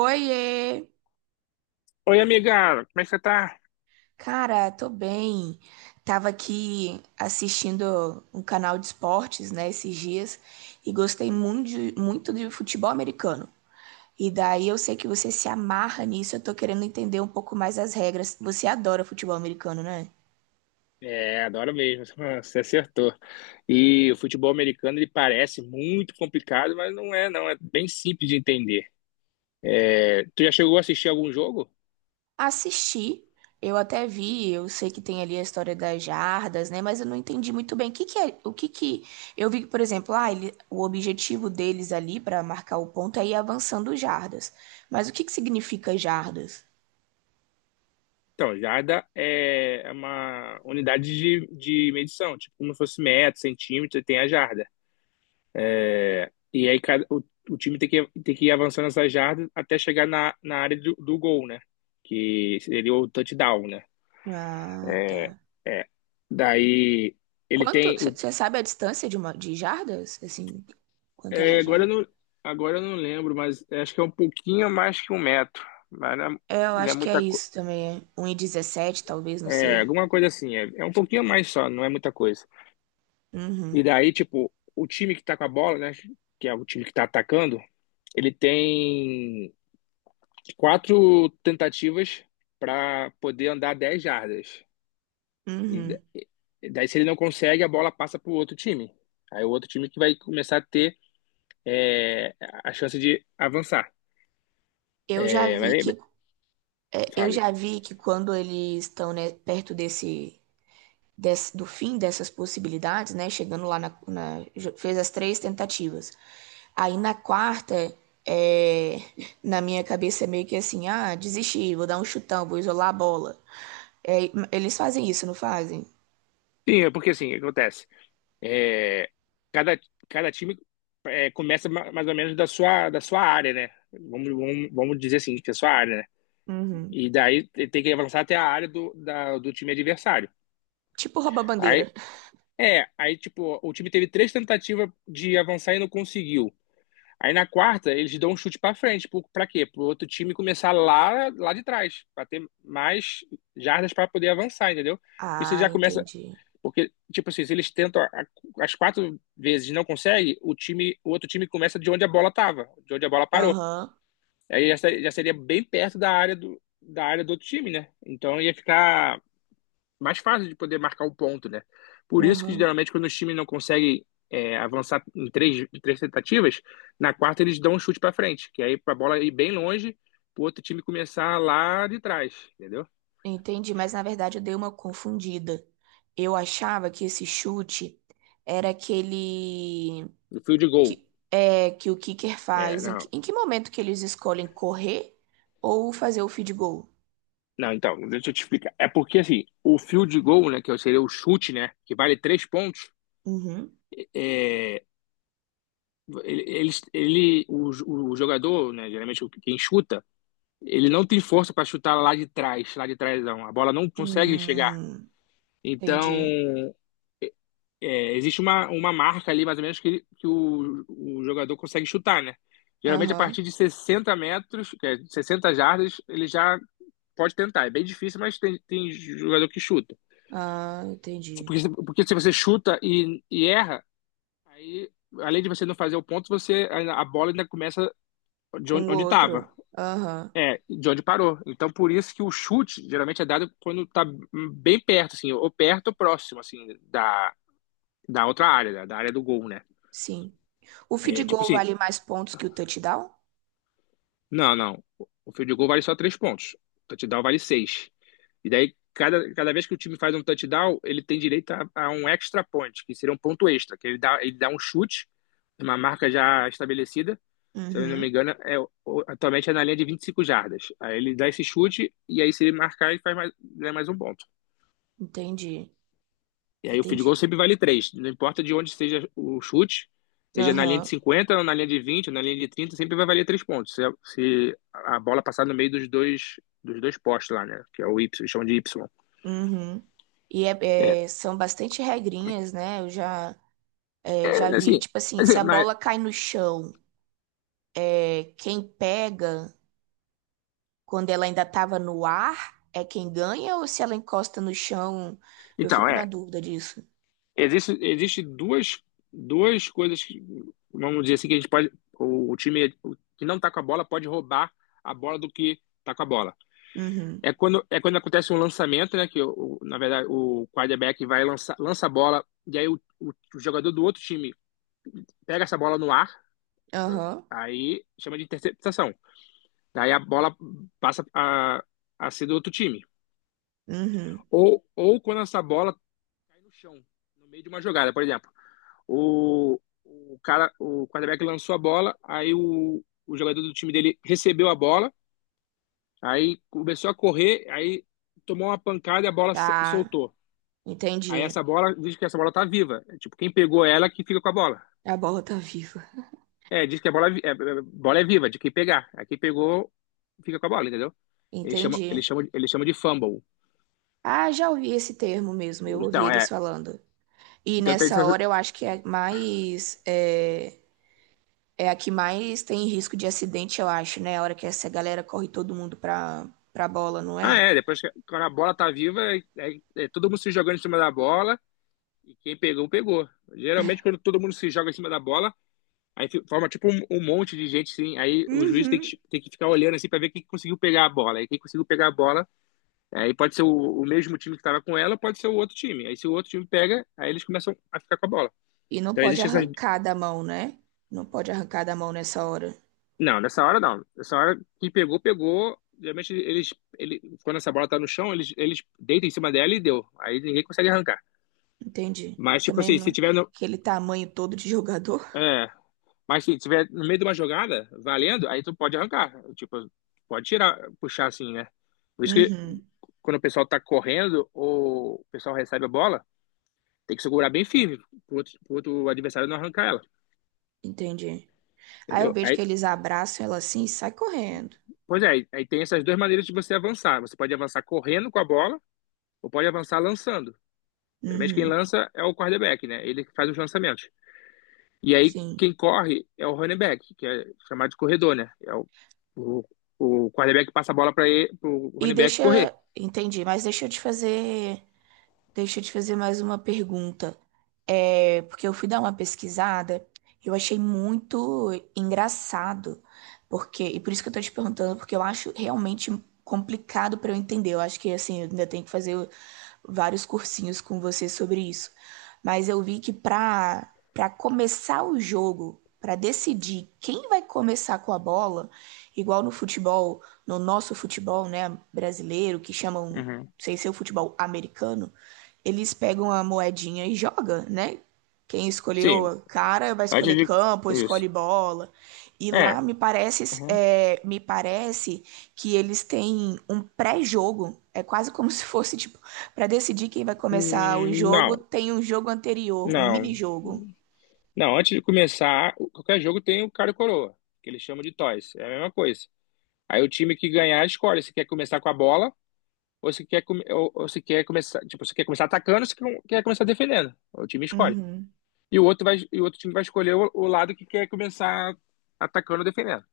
Oiê! Oi, amigão, como é que você tá? Cara, tô bem. Tava aqui assistindo um canal de esportes, né, esses dias, e gostei muito muito de futebol americano. E daí eu sei que você se amarra nisso, eu tô querendo entender um pouco mais as regras. Você adora futebol americano, né? É, adoro mesmo, você acertou. E o futebol americano, ele parece muito complicado, mas não é, não. É bem simples de entender. É, tu já chegou a assistir algum jogo? Assisti, eu até vi, eu sei que tem ali a história das jardas, né? Mas eu não entendi muito bem o que que é. O que que eu vi, por exemplo, ele, o objetivo deles ali para marcar o ponto é ir avançando jardas. Mas o que que significa jardas? Então, jarda é uma unidade de medição, tipo como se fosse metro, centímetro, tem a jarda. E aí o time tem que ir avançando essa jarda até chegar na área do gol, né? Que seria o touchdown, né? Ah, tá. É. Daí ele Quanto, tem. você sabe a distância de uma de jardas? Assim, quanto é uma É, jarda? Agora eu não lembro, mas é, acho que é um pouquinho mais que um metro. Mas não é, É, eu não é acho que é muita coisa. isso também, é um e dezessete talvez, não É, sei. alguma coisa assim. É, um pouquinho mais só, não é muita coisa. E Uhum, daí, tipo, o time que tá com a bola, né? Que é o time que tá atacando, ele tem 4 tentativas para poder andar 10 jardas. E, da- uhum. e daí, se ele não consegue, a bola passa pro outro time. Aí o outro time que vai começar a ter é, a chance de avançar. Eu já É, mas vi aí, que É, eu fale. já vi que quando eles estão, né, perto do fim dessas possibilidades, né, chegando lá fez as três tentativas. Aí na quarta, é, na minha cabeça é meio que assim, ah, desisti, vou dar um chutão, vou isolar a bola. É, eles fazem isso, não fazem? Sim, é porque assim, o que acontece? É, cada, cada time começa mais ou menos da sua área, né? Vamos dizer assim, que é a sua área, né? Uhum. E daí tem que avançar até a área do, do time adversário. Tipo rouba-bandeira. Aí, aí tipo, o time teve 3 tentativas de avançar e não conseguiu. Aí na quarta, eles dão um chute pra frente. Pra quê? Pro outro time começar lá, lá de trás, pra ter mais jardas pra poder avançar, entendeu? Porque você Ah, já começa. entendi. Porque, tipo assim, se eles tentam as 4 vezes e não conseguem, o outro time começa de onde a bola tava, de onde a bola parou. Aham, Aí já, já seria bem perto da área do outro time, né? Então ia ficar mais fácil de poder marcar um ponto, né? Por isso que aham. geralmente quando os times não conseguem avançar em três tentativas, na quarta eles dão um chute pra frente, que aí pra bola ir bem longe, pro outro time começar lá de trás, entendeu? Entendi, mas na verdade eu dei uma confundida. Eu achava que esse chute era aquele No fio de gol. que, é, que o kicker É, faz, em não. que, em que momento que eles escolhem correr ou fazer o field goal? Não, então, deixa eu te explicar. É porque, assim, o field goal, né, que seria o chute, né, que vale 3 pontos, Uhum. é, ele, ele, ele- o, o jogador, né, geralmente quem chuta, ele não tem força para chutar lá de trás, não. A bola não consegue chegar. Hum, Então, entendi. é, existe uma marca ali, mais ou menos, que, que o jogador consegue chutar, né? Geralmente, a partir Aham. de 60 metros, que é 60 jardas, ele já pode tentar. É bem difícil, mas tem, tem jogador que chuta. Ah, entendi. Porque, porque se você chuta e erra, aí, além de você não fazer o ponto, você a bola ainda começa de Com o onde outro. estava, Aham. é, de onde parou. Então, por isso que o chute geralmente é dado quando está bem perto, assim, ou perto ou próximo, assim, da, da outra área, da, da área do gol, né? Sim. O field É, tipo goal assim, vale mais pontos que o touchdown? não, não. O field goal vale só 3 pontos. O touchdown vale 6. E daí, cada vez que o time faz um touchdown, ele tem direito a um extra point, que seria um ponto extra, que ele dá um chute, uma marca já estabelecida. Se eu não me Uhum. engano, é, atualmente é na linha de 25 jardas. Aí ele dá esse chute, e aí se ele marcar, ele faz mais, ganha mais um ponto. Entendi. E aí o field goal Entendi. sempre vale 3. Não importa de onde seja o chute, seja na linha de Aham. 50, ou na linha de 20, ou na linha de 30, sempre vai valer 3 pontos. Se, se a bola passar no meio dos dois postes lá, né? Que é o Y, eles chamam de Y. Uhum. E É, são bastante regrinhas, né? Já é vi, assim, tipo assim, se assim, a mas, bola cai no chão, é, quem pega. Quando ela ainda estava no ar, é quem ganha ou se ela encosta no chão? Eu então, fico na é, dúvida disso. Existe duas, duas coisas, que, vamos dizer assim, que a gente pode, o time que não tá com a bola pode roubar a bola do que tá com a bola. Uhum. É quando acontece um lançamento, né? Que, na verdade, o quarterback vai lançar, lança a bola, e aí o, o jogador do outro time pega essa bola no ar, Aham. aí chama de interceptação. Daí a bola passa a ser do outro time. Uhum. Ou quando essa bola cai no chão, no meio de uma jogada, por exemplo. O cara, o quarterback lançou a bola, aí o jogador do time dele recebeu a bola, aí começou a correr, aí tomou uma pancada e a bola Tá. soltou. Aí Entendi. essa bola, diz que essa bola tá viva. É, tipo, quem pegou ela que fica com a bola. A bola tá viva. É, diz que a bola é, bola é viva, de quem pegar. Aí quem pegou fica com a bola, entendeu? Ele chama, ele Entendi. chama, ele chama de fumble. Ah, já ouvi esse termo mesmo. Eu ouvi Então, eles é. falando. E Então, tem nessa hora eu acho que é mais. É, é a que mais tem risco de acidente, eu acho, né? A hora que essa galera corre todo mundo pra bola, não ah, é? é. Depois que quando a bola tá viva, é, é todo mundo se jogando em cima da bola e quem pegou, pegou. Geralmente, quando todo mundo se joga em cima da bola, aí forma tipo um, um monte de gente, sim. Aí o juiz Uhum. Tem que ficar olhando assim pra ver quem conseguiu pegar a bola. Aí quem conseguiu pegar a bola. Aí pode ser o mesmo time que estava com ela, pode ser o outro time. Aí se o outro time pega, aí eles começam a ficar com a bola. E não Então pode existe essas. arrancar da mão, né? Não pode arrancar da mão nessa hora. Não, nessa hora não. Nessa hora, quem pegou, pegou. Geralmente eles. Ele, quando essa bola tá no chão, eles deitam em cima dela e deu. Aí ninguém consegue arrancar. Entendi. Ah, Mas, tipo também assim, se não... tiver no. aquele tamanho todo de jogador. É, mas se tiver no meio de uma jogada, valendo, aí tu pode arrancar. Tipo, pode tirar, puxar assim, né? Por isso que Uhum. quando o pessoal tá correndo ou o pessoal recebe a bola, tem que segurar bem firme pro outro adversário não arrancar ela. Entendi. Aí eu Entendeu? vejo que Aí, eles abraçam ela assim e sai correndo. pois é, aí tem essas duas maneiras de você avançar. Você pode avançar correndo com a bola ou pode avançar lançando. Geralmente quem Uhum. lança é o quarterback, né? Ele que faz os lançamentos. E aí Sim. quem corre é o running back, que é chamado de corredor, né? É o, o quarterback passa a bola para o E running back correr. deixa. Entendi, mas deixa eu te fazer Deixa eu te fazer mais uma pergunta. É, porque eu fui dar uma pesquisada, eu achei muito engraçado, porque, e por isso que eu tô te perguntando, porque eu acho realmente complicado para eu entender. Eu acho que assim, eu ainda tenho que fazer vários cursinhos com você sobre isso. Mas eu vi que para começar o jogo, para decidir quem vai começar com a bola, igual no futebol, no nosso futebol, né, brasileiro, que chamam, não Uhum. sei se é o futebol americano, eles pegam a moedinha e joga, né? Quem Sim, escolheu cara vai escolher antes de. campo, Isso. escolhe bola. E É. lá me parece, Uhum. Me parece que eles têm um pré-jogo. É quase como se fosse tipo para decidir quem vai começar o jogo, não, tem um jogo anterior, um não. mini-jogo. Não, antes de começar, qualquer jogo tem o cara e coroa, que eles chamam de toys. É a mesma coisa. Aí o time que ganhar escolhe se quer começar com a bola ou se quer, ou se quer começar, tipo, se quer começar atacando ou se quer começar defendendo. O time escolhe. Uhum. E o outro vai, e o outro time vai escolher o lado que quer começar atacando ou defendendo.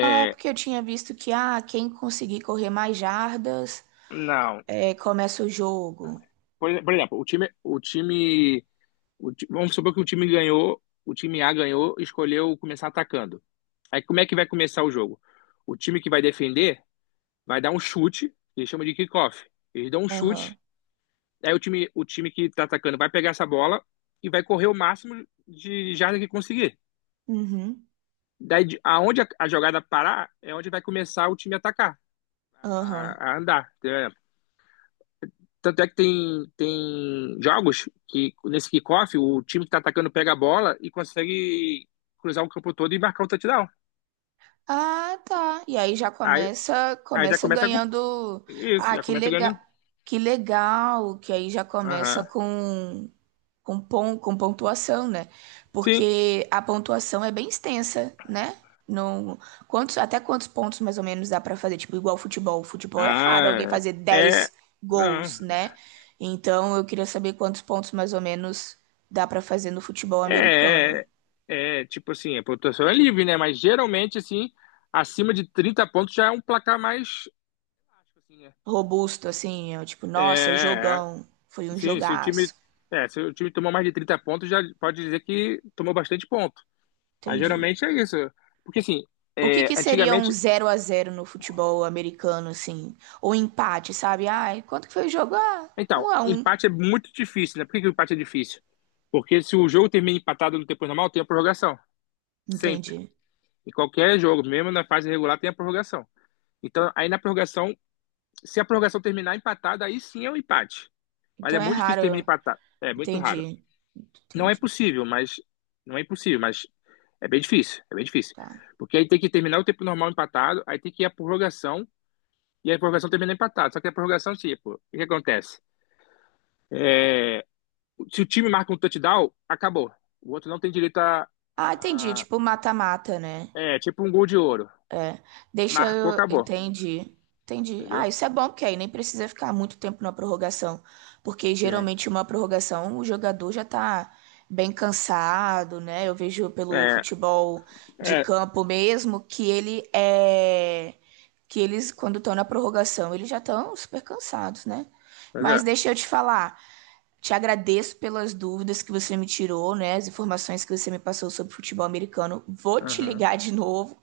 Ah, é porque eu tinha visto que ah, quem conseguir correr mais jardas não. é, começa o jogo. Por, por exemplo, o time, o time, o ti- vamos supor que o time ganhou, o time A ganhou, e escolheu começar atacando. Aí como é que vai começar o jogo? O time que vai defender vai dar um chute, eles chamam de kickoff. Eles dão um Aham. chute. Aí o time que tá atacando vai pegar essa bola e vai correr o máximo de jardas que conseguir. Uhum. Daí, aonde a jogada parar, é onde vai começar o time a atacar, Aham. A andar. É, tanto é que tem, tem jogos que, nesse kickoff, o time que tá atacando pega a bola e consegue cruzar o campo todo e marcar um touchdown. Ah, tá. E aí já Aí, começa, aí já começa começa a, ganhando. isso, Ah, já que começa legal, ganhando. que legal, que aí já começa Aham. Com, pon, com pontuação, né? Sim. Porque a pontuação é bem extensa, né? Não, quantos, até quantos pontos mais ou menos dá pra fazer? Tipo, igual futebol. Futebol é raro alguém Ah, fazer é. É, dez não. gols, né? Então eu queria saber quantos pontos mais ou menos dá pra fazer no futebol americano. É, é, tipo assim, a pontuação é livre, né? Mas geralmente, assim, acima de 30 pontos já é um placar mais. Assim, né? Robusto, assim, eu, tipo, nossa, é É, jogão, foi um sim, se o time, jogaço. Se o time tomou mais de 30 pontos, já pode dizer que tomou bastante ponto. Mas Entendi. geralmente é isso. Porque assim, O que é, que seria um antigamente. zero a zero no futebol americano, assim? Ou empate, sabe? Ai, quanto que foi o jogo? Ah, Então, 1 a um. empate é muito difícil, né? Por que que o empate é difícil? Porque se o jogo termina empatado no tempo normal, tem a prorrogação. Sempre. Entendi. Em qualquer jogo, mesmo na fase regular, tem a prorrogação. Então, aí na prorrogação, se a prorrogação terminar empatada, aí sim é um empate. Mas é Então é muito difícil terminar raro. empatado. É muito raro. Entendi. Não é Entendi. possível, mas. Não é impossível, mas é bem difícil. É bem difícil. Tá. Porque aí tem que terminar o tempo normal empatado, aí tem que ir a prorrogação, e a prorrogação termina empatado. Só que a prorrogação, tipo, o que acontece? Se o time marca um touchdown, acabou. O outro não tem direito a. Ah, entendi. A Tipo, mata-mata, né? é, tipo um gol de ouro. É, deixa Marcou, eu. acabou. Entendi. Entendi. Ah, Entendeu? isso é bom, porque aí nem precisa ficar muito tempo na prorrogação. Porque Sim. geralmente uma prorrogação o jogador já tá bem cansado, né? Eu vejo pelo É, futebol de é. campo mesmo que ele é. Que eles, quando estão na prorrogação, eles já estão super cansados, né? Mas Mas é. deixa eu te falar. Te agradeço pelas dúvidas que você me tirou, né? As informações que você me passou sobre futebol americano. Vou te Uhum. ligar de novo,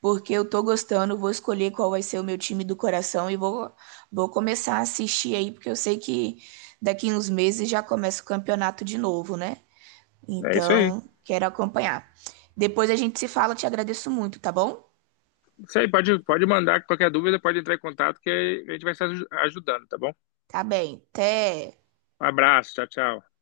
porque eu tô gostando, vou escolher qual vai ser o meu time do coração e vou, vou começar a assistir aí, porque eu sei que daqui uns meses já começa o campeonato de novo, né? É isso aí. Então, quero acompanhar. Depois a gente se fala, te agradeço muito, tá bom? Isso aí, pode, pode mandar qualquer dúvida, pode entrar em contato que a gente vai estar ajudando, tá bom? Tá bem. Até. Um abraço, tchau, tchau.